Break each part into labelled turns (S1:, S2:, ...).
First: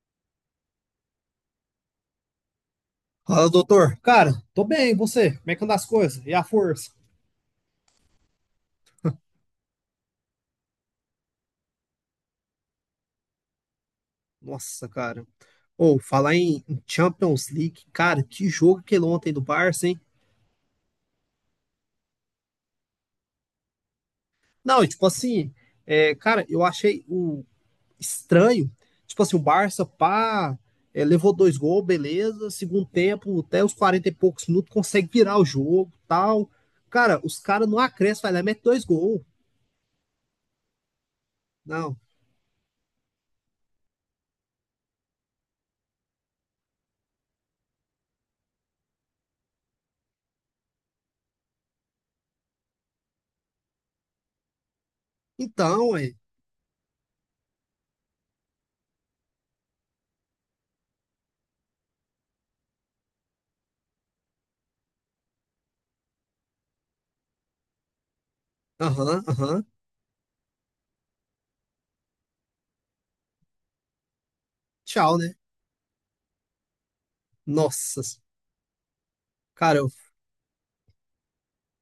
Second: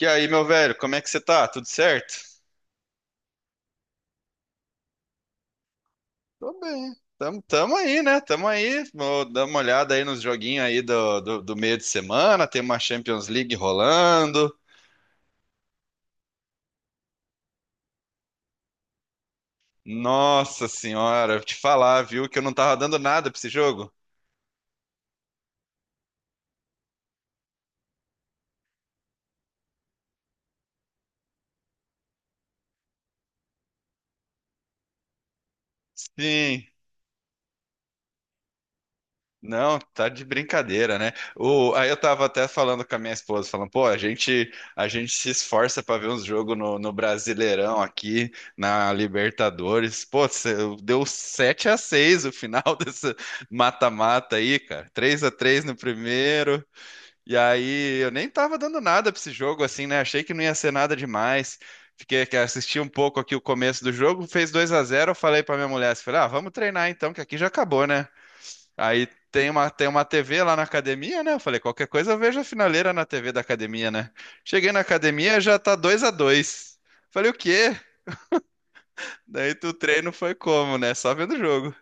S1: E aí, meu velho, como é que você tá? Tudo certo?
S2: Fala, doutor. Cara, tô bem, e você? Como é que andam as coisas? E a
S1: Tô
S2: força?
S1: bem. Tamo aí, né? Tamo aí. Vou dar uma olhada aí nos joguinhos aí do meio de semana. Tem uma Champions League rolando.
S2: Nossa, cara. Ou falar em Champions League, cara, que jogo aquele ontem do Barça, hein?
S1: Nossa senhora, vou te falar, viu, que eu não tava dando nada pra esse jogo.
S2: Não, e tipo assim, cara, eu achei o estranho. Tipo assim, o Barça, pá, levou dois gols, beleza. Segundo tempo, até os 40 e poucos minutos, consegue virar o jogo, tal.
S1: Sim.
S2: Cara, os caras não acrescem, vai lá, e mete dois gols.
S1: Não, tá de brincadeira, né? O, aí eu
S2: Não.
S1: tava até falando com a minha esposa, falando, pô, a gente se esforça pra ver uns jogos no Brasileirão aqui, na Libertadores. Pô, deu 7-6 o final desse mata-mata aí, cara. 3-3 no
S2: Então, é.
S1: primeiro. E aí eu nem tava dando nada pra esse jogo assim, né? Achei que não ia ser nada demais. Fiquei que assisti um pouco aqui o começo do jogo, fez 2-0, eu falei pra minha mulher, assim, falei, ah, vamos treinar então, que aqui já acabou, né? Aí
S2: Aham,
S1: tem
S2: aham.
S1: uma, tem uma TV lá na academia, né? Eu falei, qualquer coisa eu vejo a finaleira na TV da academia, né? Cheguei na
S2: Tchau, né?
S1: academia, já tá 2-2. Falei, o quê?
S2: Nossa.
S1: Daí o
S2: Cara,
S1: treino foi como, né? Só vendo o jogo.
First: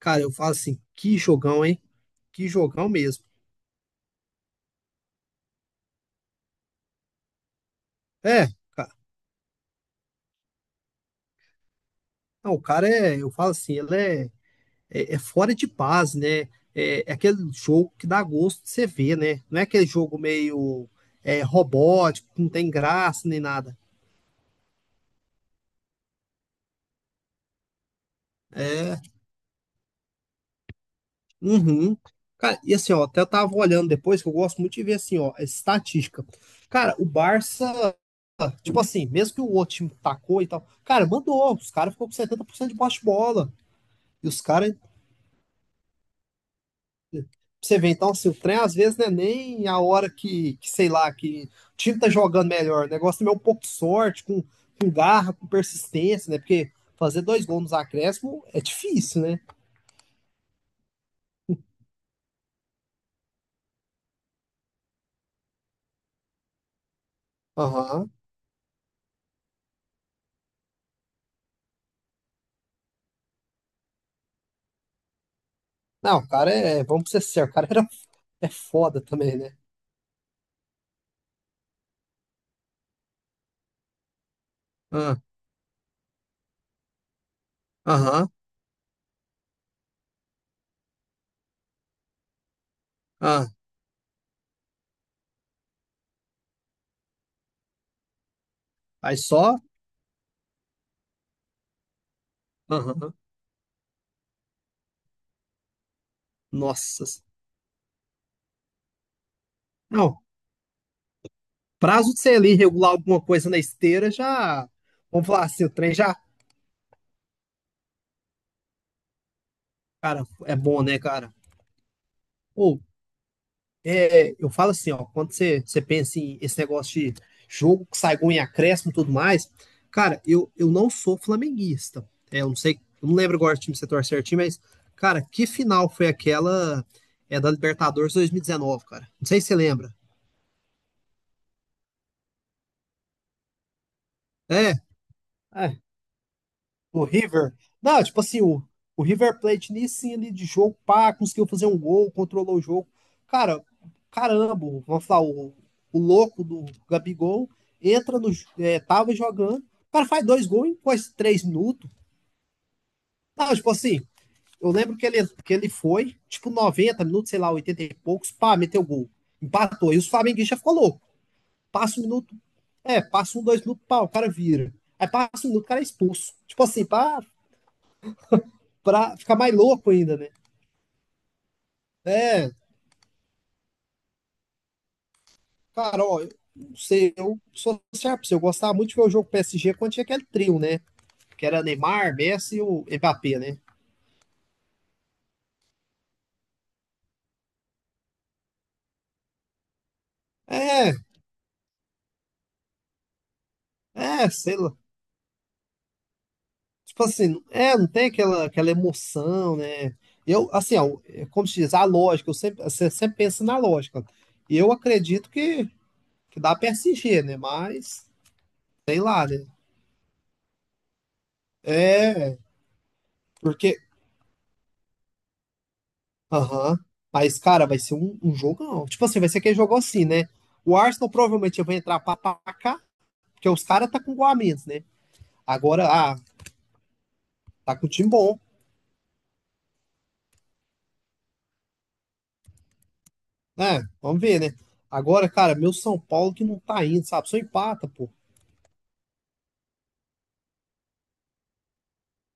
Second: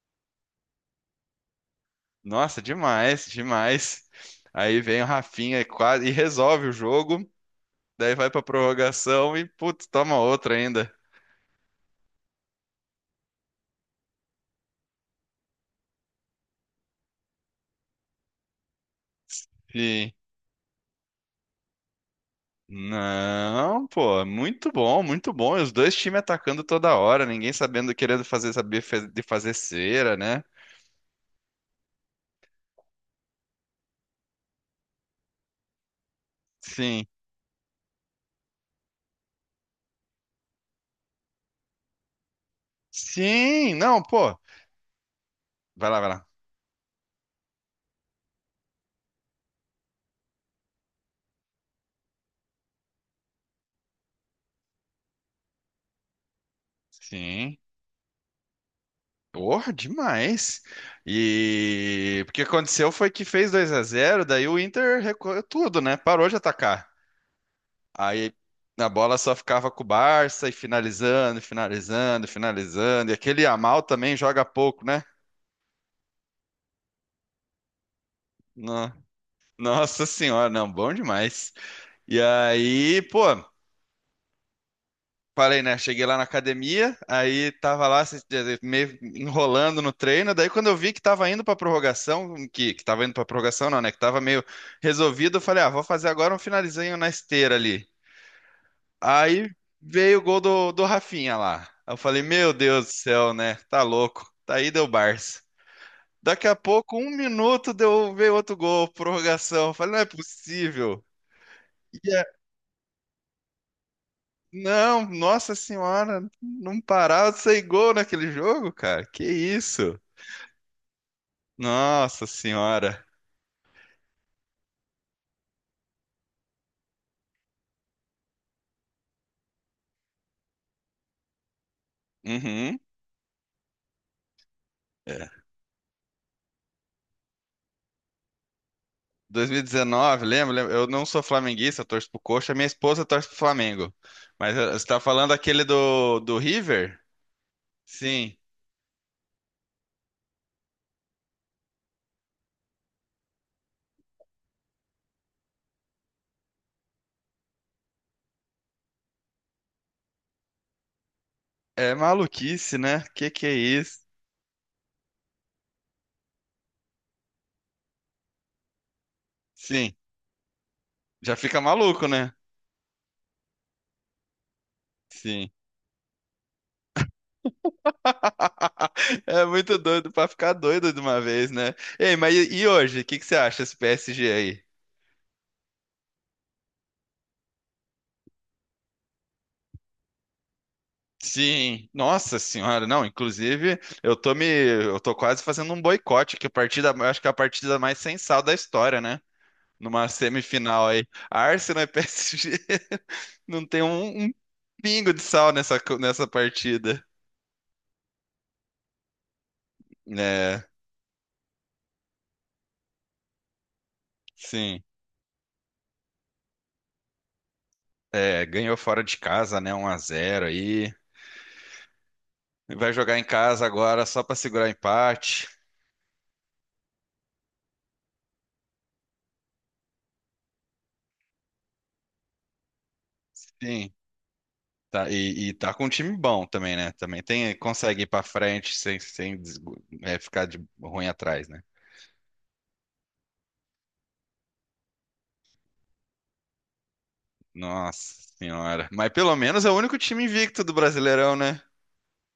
S2: Cara, eu falo assim, que jogão, hein? Que
S1: Nossa,
S2: jogão mesmo.
S1: demais, demais. Aí vem o Rafinha e quase e resolve o jogo. Daí vai pra
S2: É, cara,
S1: prorrogação e, putz, toma outra ainda.
S2: não, o cara é, eu falo assim, ele é, é fora de paz, né? É, é aquele jogo que dá gosto de você ver, né? Não é aquele
S1: Sim.
S2: jogo meio robótico, que não tem graça nem nada.
S1: Não, pô, muito bom, muito bom. E os dois times atacando toda hora, ninguém sabendo, querendo fazer, saber
S2: É,
S1: de fazer cera, né?
S2: uhum. Cara, e assim, ó, até eu tava olhando depois, que eu gosto muito de ver assim, ó, estatística. Cara,
S1: Sim.
S2: o Barça, tipo assim, mesmo que o outro time tacou e tal, cara, mandou, os caras ficou com 70% de posse de bola.
S1: Sim, não,
S2: E
S1: pô.
S2: os caras
S1: Vai lá, vai lá.
S2: você vê, então, se o trem às vezes não é nem a hora que sei lá, que o time tá jogando melhor. O negócio também é um pouco de sorte, com garra, com persistência, né? Porque fazer dois
S1: Sim.
S2: gols nos acréscimos é difícil, né?
S1: Porra, demais. E o que aconteceu foi que fez 2-0. Daí o Inter recuou tudo, né? Parou de atacar.
S2: Aham.
S1: Aí a bola só ficava com o Barça e finalizando, finalizando, finalizando. E aquele Yamal também joga pouco, né?
S2: Não, o cara é, vamos ser sérios, o cara era, é
S1: No-
S2: foda também, né?
S1: Nossa senhora, não, bom demais. E aí, pô,
S2: Ah,
S1: falei, né? Cheguei lá na academia, aí tava lá
S2: aham,
S1: meio enrolando no treino. Daí, quando eu vi que tava indo pra prorrogação, que tava indo pra
S2: ah,
S1: prorrogação, não, né? Que tava meio resolvido, eu falei, ah, vou fazer agora um finalizinho na esteira ali.
S2: aí
S1: Aí
S2: só,
S1: veio o gol do Rafinha lá. Eu falei, meu Deus do
S2: aham,
S1: céu, né? Tá louco. Daí deu Barça. Daqui a pouco,
S2: nossa.
S1: um minuto, deu, veio outro gol, prorrogação. Eu falei, não é
S2: Não,
S1: possível.
S2: prazo de você ali regular alguma coisa na esteira já,
S1: Não,
S2: vamos falar
S1: nossa
S2: assim, o trem já,
S1: senhora, não parava de sair gol naquele jogo, cara. Que isso?
S2: cara, é bom, né, cara?
S1: Nossa
S2: Pô,
S1: senhora.
S2: é, eu falo assim, ó, quando você, você pensa em esse negócio de jogo que sai gol em acréscimo e tudo mais, cara, eu não sou flamenguista. É, eu não
S1: Uhum.
S2: sei, eu não lembro agora o time que você torce certinho, mas, cara,
S1: É.
S2: que final foi aquela da Libertadores 2019, cara? Não sei se você lembra.
S1: 2019, lembra? Lembra? Eu não sou flamenguista, eu torço pro Coxa, minha esposa torce pro Flamengo. Mas
S2: É,
S1: você tá falando aquele
S2: é,
S1: do River?
S2: o River. Não, tipo
S1: Sim.
S2: assim, o River Plate nisso sim, ali de jogo, pá, conseguiu fazer um gol, controlou o jogo. Cara, caramba, vamos falar, o louco do Gabigol entra no. É, tava jogando, o cara faz dois gols em quase três minutos.
S1: É maluquice, né? Que é
S2: Não, tipo
S1: isso?
S2: assim, eu lembro que ele foi, tipo, 90 minutos, sei lá, 80 e poucos, pá, meteu gol. Empatou.
S1: Sim.
S2: E os flamenguistas ficou louco.
S1: Já fica
S2: Passa um
S1: maluco, né?
S2: minuto, é, passa um, dois minutos, pá, o cara vira. Aí passa
S1: Sim.
S2: um minuto, o cara é expulso. Tipo assim, pá, pra ficar
S1: É
S2: mais
S1: muito
S2: louco
S1: doido
S2: ainda,
S1: pra
S2: né?
S1: ficar doido de uma vez, né? Ei, mas
S2: É,
S1: e hoje? O que que você acha desse PSG aí?
S2: cara, ó, eu não sei, eu sou sincero pra você, eu gostava muito de ver o jogo PSG quando tinha aquele trio, né? Que era
S1: Sim,
S2: Neymar,
S1: nossa
S2: Messi e o
S1: senhora, não,
S2: Mbappé, né?
S1: inclusive eu tô quase fazendo um boicote, que a partida, eu acho que é a partida mais sem sal da história, né? Numa semifinal
S2: É,
S1: aí, Arsenal e PSG, não tem um,
S2: é,
S1: um
S2: sei lá.
S1: pingo de sal nessa, nessa partida.
S2: Tipo assim, é, não tem aquela, aquela emoção, né? Eu,
S1: É,
S2: assim, ó, é como se diz, a lógica, eu sempre, você sempre pensa na lógica. E eu
S1: sim,
S2: acredito que dá PSG, né? Mas,
S1: é, ganhou
S2: sei
S1: fora de
S2: lá, né?
S1: casa, né, 1-0 aí,
S2: É,
S1: vai jogar em casa
S2: porque
S1: agora só pra segurar empate.
S2: aham. Mas, cara, vai ser um, um jogão. Tipo assim, vai ser aquele jogo assim, né? O Arsenal provavelmente vai entrar pra cá, porque os
S1: Sim,
S2: caras tá com gol a menos, né?
S1: tá, e tá com
S2: Agora,
S1: um
S2: ah,
S1: time bom também, né? Também tem,
S2: tá com um
S1: consegue ir
S2: time
S1: pra
S2: bom.
S1: frente sem ficar de ruim atrás, né?
S2: Né? Vamos ver, né? Agora, cara, meu São Paulo que não tá indo, sabe? Só empata, pô.
S1: Nossa senhora. Mas pelo menos é o único time invicto do Brasileirão, né?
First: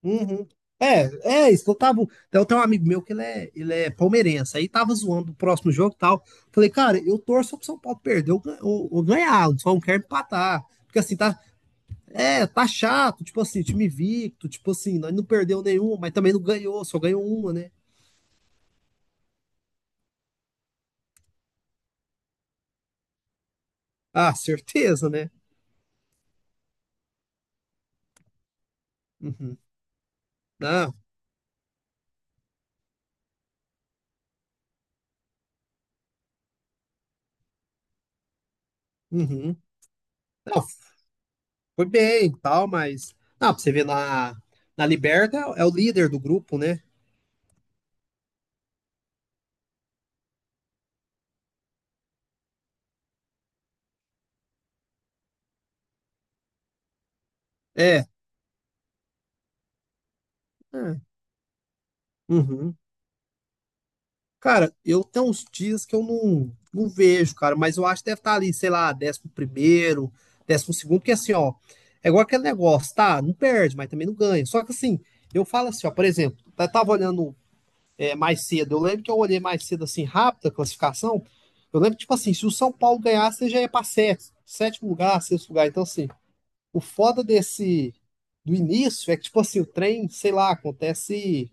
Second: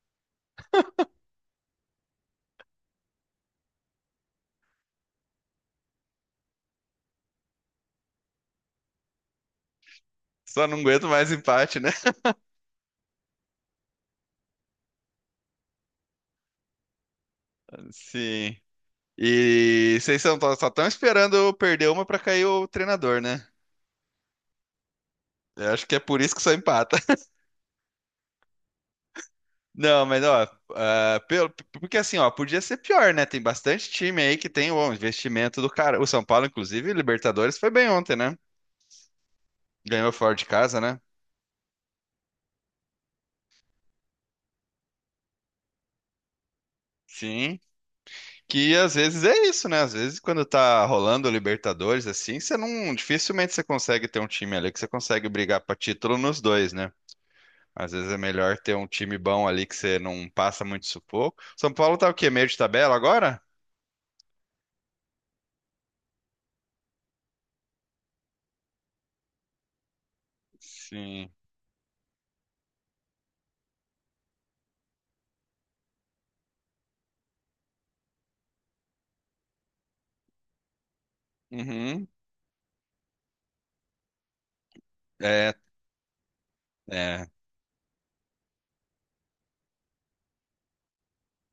S2: Uhum. É, é isso que eu tava. Então, tem um amigo meu que ele é palmeirense. Aí tava zoando o próximo jogo e tal. Falei, cara, eu torço pro São Paulo perder ou, gan- ou ganhar, eu só não quero empatar.
S1: Só não
S2: Porque
S1: aguento
S2: assim,
S1: mais
S2: tá,
S1: empate, né?
S2: é, tá chato, tipo assim, time invicto, tipo assim, não, não perdeu nenhum, mas também não ganhou, só ganhou uma, né?
S1: Sim. E vocês só estão esperando eu perder uma pra cair o treinador, né?
S2: Ah, certeza, né?
S1: Eu acho que é por isso que só empata.
S2: Uhum.
S1: Não, mas ó,
S2: Não,
S1: ah, pelo, porque assim, ó, podia ser pior, né? Tem bastante time aí que tem o investimento do cara. O São Paulo, inclusive, Libertadores foi bem ontem, né?
S2: uhum.
S1: Ganhou fora de
S2: Não,
S1: casa, né?
S2: foi bem e tal, mas. Ah, pra você ver na, na Liberta é o líder do grupo, né?
S1: Sim. Que às vezes é isso, né? Às vezes quando tá rolando o Libertadores assim, você não dificilmente você consegue ter um time ali que você consegue brigar pra título nos dois, né? Às
S2: É.
S1: vezes é melhor ter um time bom ali que você não passa muito
S2: É.
S1: sufoco. São Paulo tá o quê? Meio de
S2: Uhum.
S1: tabela agora?
S2: Cara, eu tenho uns dias que eu não, não vejo, cara, mas eu acho que deve estar ali, sei lá, décimo primeiro, décimo segundo, porque
S1: Sim.
S2: assim, ó, é igual aquele negócio, tá? Não perde, mas também não ganha. Só que assim, eu falo assim, ó, por exemplo, eu tava olhando mais cedo. Eu lembro que eu olhei mais cedo, assim, rápido a classificação. Eu lembro,
S1: Uhum.
S2: tipo assim, se o São Paulo ganhasse, ele já ia para sexto, sétimo lugar, sexto
S1: É,
S2: lugar. Então, assim, o foda
S1: é.
S2: desse do início é que, tipo assim, o trem, sei lá, acontece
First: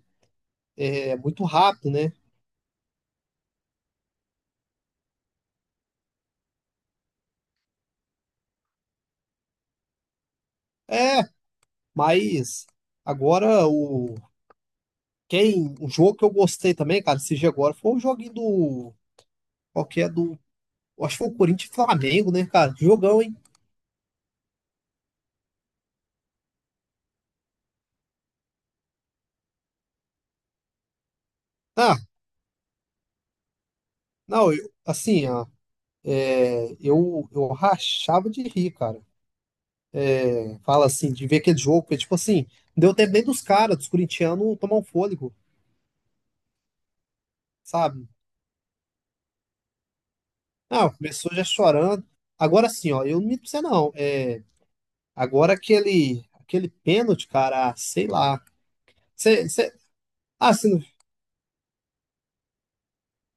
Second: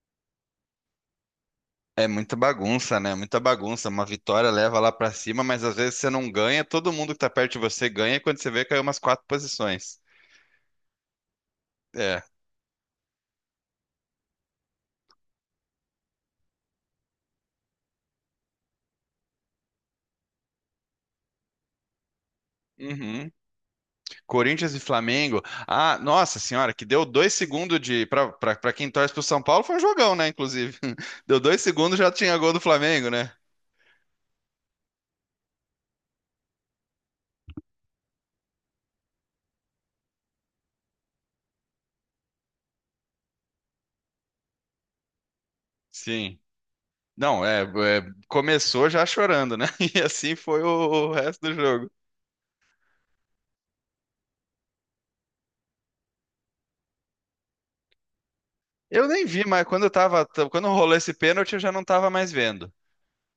S2: muito rápido,
S1: É
S2: né?
S1: muita bagunça, né? Muita bagunça. Uma vitória leva lá pra cima, mas às vezes você não ganha, todo mundo que tá perto de você ganha, e quando você vê, caiu umas quatro posições.
S2: É,
S1: É.
S2: mas agora o. Quem, um jogo que eu gostei também, cara, esse dia agora, foi o joguinho do. Qual que é do. Acho que foi o Corinthians e Flamengo, né, cara? Jogão,
S1: Uhum.
S2: hein?
S1: Corinthians e Flamengo. Ah, nossa senhora, que deu 2 segundos de. Para quem torce pro São Paulo, foi um jogão, né? Inclusive. Deu 2 segundos,
S2: Ah,
S1: já tinha gol do Flamengo, né?
S2: não, eu, assim, ó, eu rachava de rir, cara. Fala assim, de ver aquele jogo, porque, tipo assim, não deu tempo nem dos caras, dos corintianos, tomar um fôlego,
S1: Sim. Não, é,
S2: sabe?
S1: começou já chorando, né? E assim foi
S2: Não,
S1: o
S2: começou
S1: resto
S2: já
S1: do jogo.
S2: chorando. Agora sim, ó, eu não minto pra você não. É, agora aquele, aquele pênalti, cara, ah, sei lá.
S1: Eu nem vi, mas
S2: Você,
S1: quando eu tava,
S2: ah,
S1: quando
S2: você não,
S1: rolou esse pênalti, eu já não tava mais vendo.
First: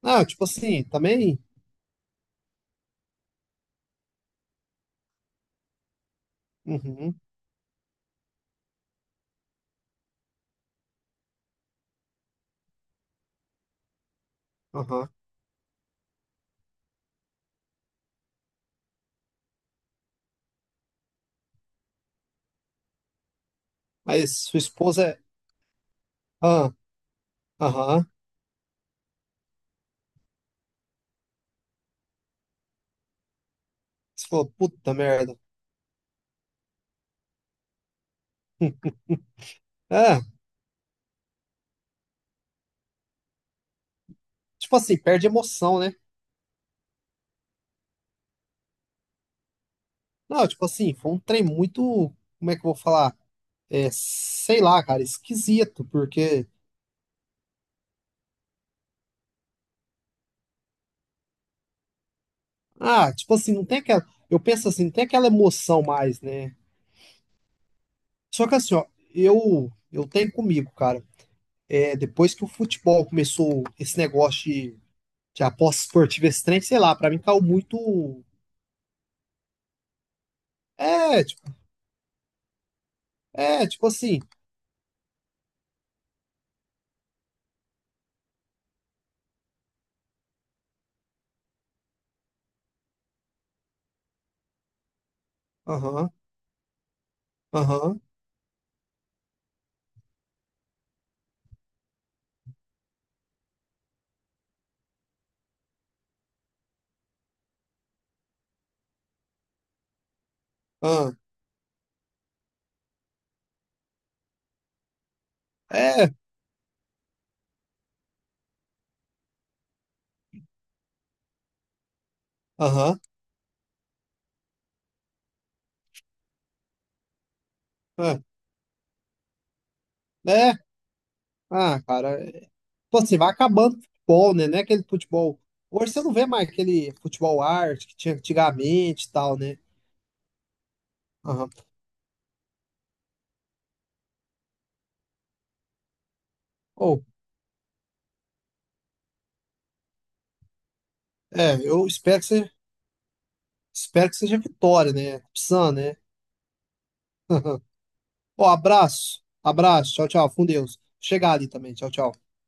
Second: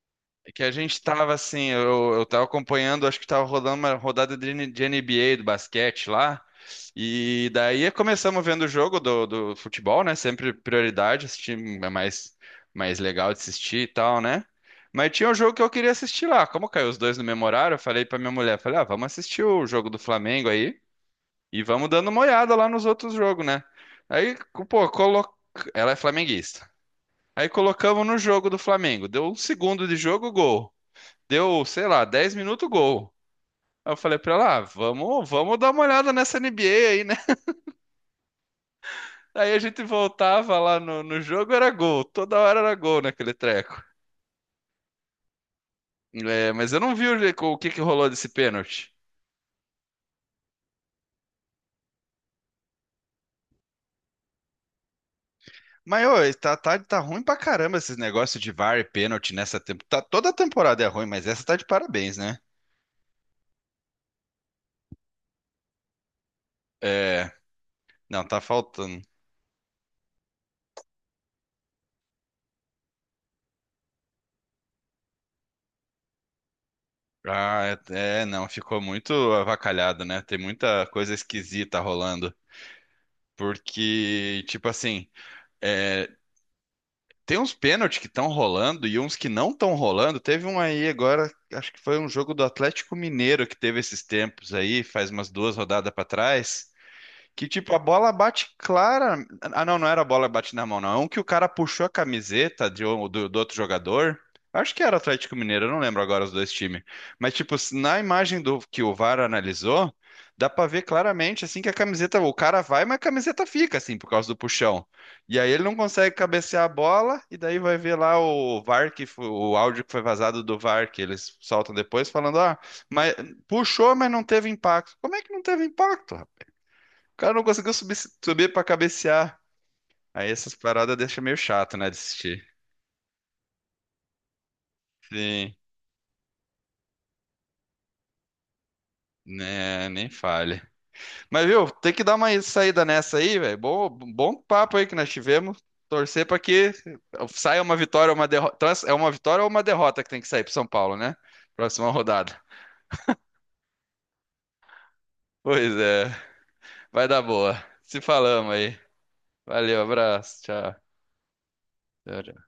S2: ah, tipo
S1: É que a
S2: assim,
S1: gente tava
S2: também.
S1: assim, eu tava acompanhando, acho que tava rodando uma rodada de NBA do basquete lá.
S2: Uhum,
S1: E daí começamos vendo o jogo do futebol, né? Sempre prioridade, assistir é mais legal de assistir e tal, né?
S2: aham.
S1: Mas tinha um jogo que eu queria assistir lá. Como caiu os dois no mesmo horário, eu falei pra minha mulher, falei, ah, vamos assistir o jogo do Flamengo aí e vamos dando uma olhada lá nos outros jogos, né? Aí,
S2: Mas sua
S1: pô,
S2: esposa é.
S1: ela é flamenguista.
S2: Ah,
S1: Aí
S2: aham.
S1: colocamos no jogo do Flamengo. Deu 1 segundo de jogo, gol. Deu, sei lá, 10 minutos gol. Aí eu falei
S2: Você
S1: pra
S2: falou,
S1: ela, ah,
S2: puta
S1: vamos,
S2: merda.
S1: vamos dar uma olhada nessa NBA aí, né? Aí a gente
S2: É,
S1: voltava lá no jogo, era gol. Toda hora era gol naquele treco.
S2: tipo assim, perde emoção, né?
S1: É, mas eu não vi o que que rolou desse pênalti.
S2: Não, tipo assim, foi um trem muito. Como é que eu vou falar? É, sei lá, cara, esquisito,
S1: Mas, ô,
S2: porque.
S1: tá ruim pra caramba esses negócios de VAR e pênalti nessa temporada. Tá, toda temporada é ruim, mas essa tá de parabéns, né?
S2: Ah, tipo assim, não tem aquela. Eu penso assim, não tem aquela emoção mais, né?
S1: É, não, tá
S2: Só que assim, ó,
S1: faltando.
S2: eu tenho comigo, cara. É, depois que o futebol começou esse negócio de aposta esportiva, esse trem, sei lá, pra mim caiu
S1: Ah, é,
S2: muito.
S1: é, não, ficou muito avacalhado, né? Tem muita coisa
S2: É, tipo,
S1: esquisita rolando.
S2: é, tipo assim.
S1: Porque, tipo assim, tem uns pênaltis que estão rolando e uns que não estão rolando. Teve um aí agora, acho que foi um jogo do Atlético Mineiro que teve esses tempos aí, faz umas duas rodadas para
S2: Aham,
S1: trás, que tipo, a
S2: aham,
S1: bola bate clara. Ah, não, não era a bola que bate na mão, não. É um que o cara puxou a camiseta do outro jogador. Acho que era Atlético Mineiro, eu não lembro agora os dois times. Mas, tipo, na imagem do que o VAR analisou, dá pra ver
S2: aham,
S1: claramente assim que a camiseta, o cara vai, mas a camiseta fica, assim, por causa do puxão. E aí ele não
S2: é,
S1: consegue cabecear a bola, e daí vai ver lá o VAR, que foi, o áudio que foi vazado do VAR, que eles soltam depois, falando, ah,
S2: aham,
S1: mas puxou, mas não teve impacto. Como é que não teve impacto, o cara não conseguiu subir,
S2: ah,
S1: subir pra cabecear. Aí
S2: é.
S1: essas paradas deixam meio chato,
S2: Ah,
S1: né, de
S2: cara. É,
S1: assistir.
S2: tipo assim, vai acabando o futebol, né? Não é aquele futebol.
S1: Sim,
S2: Hoje você não vê mais aquele futebol arte que tinha antigamente e tal, né?
S1: né, nem falha. Mas,
S2: Aham.
S1: viu, tem que dar uma saída nessa aí, velho. Bom, bom papo aí que nós tivemos. Torcer pra que
S2: Ou,
S1: saia uma vitória ou uma derrota. Então, é uma vitória ou uma derrota que tem que sair pro São Paulo, né?
S2: é, eu
S1: Próxima
S2: espero que
S1: rodada.
S2: seja. Espero que seja vitória, né?
S1: Pois
S2: Psan, né?
S1: é, vai dar boa. Se
S2: Ó,
S1: falamos aí.
S2: abraço.
S1: Valeu,
S2: Abraço. Tchau, tchau.
S1: abraço,
S2: Com
S1: tchau.
S2: Deus. Chegar ali também. Tchau, tchau.
S1: Tchau, tchau.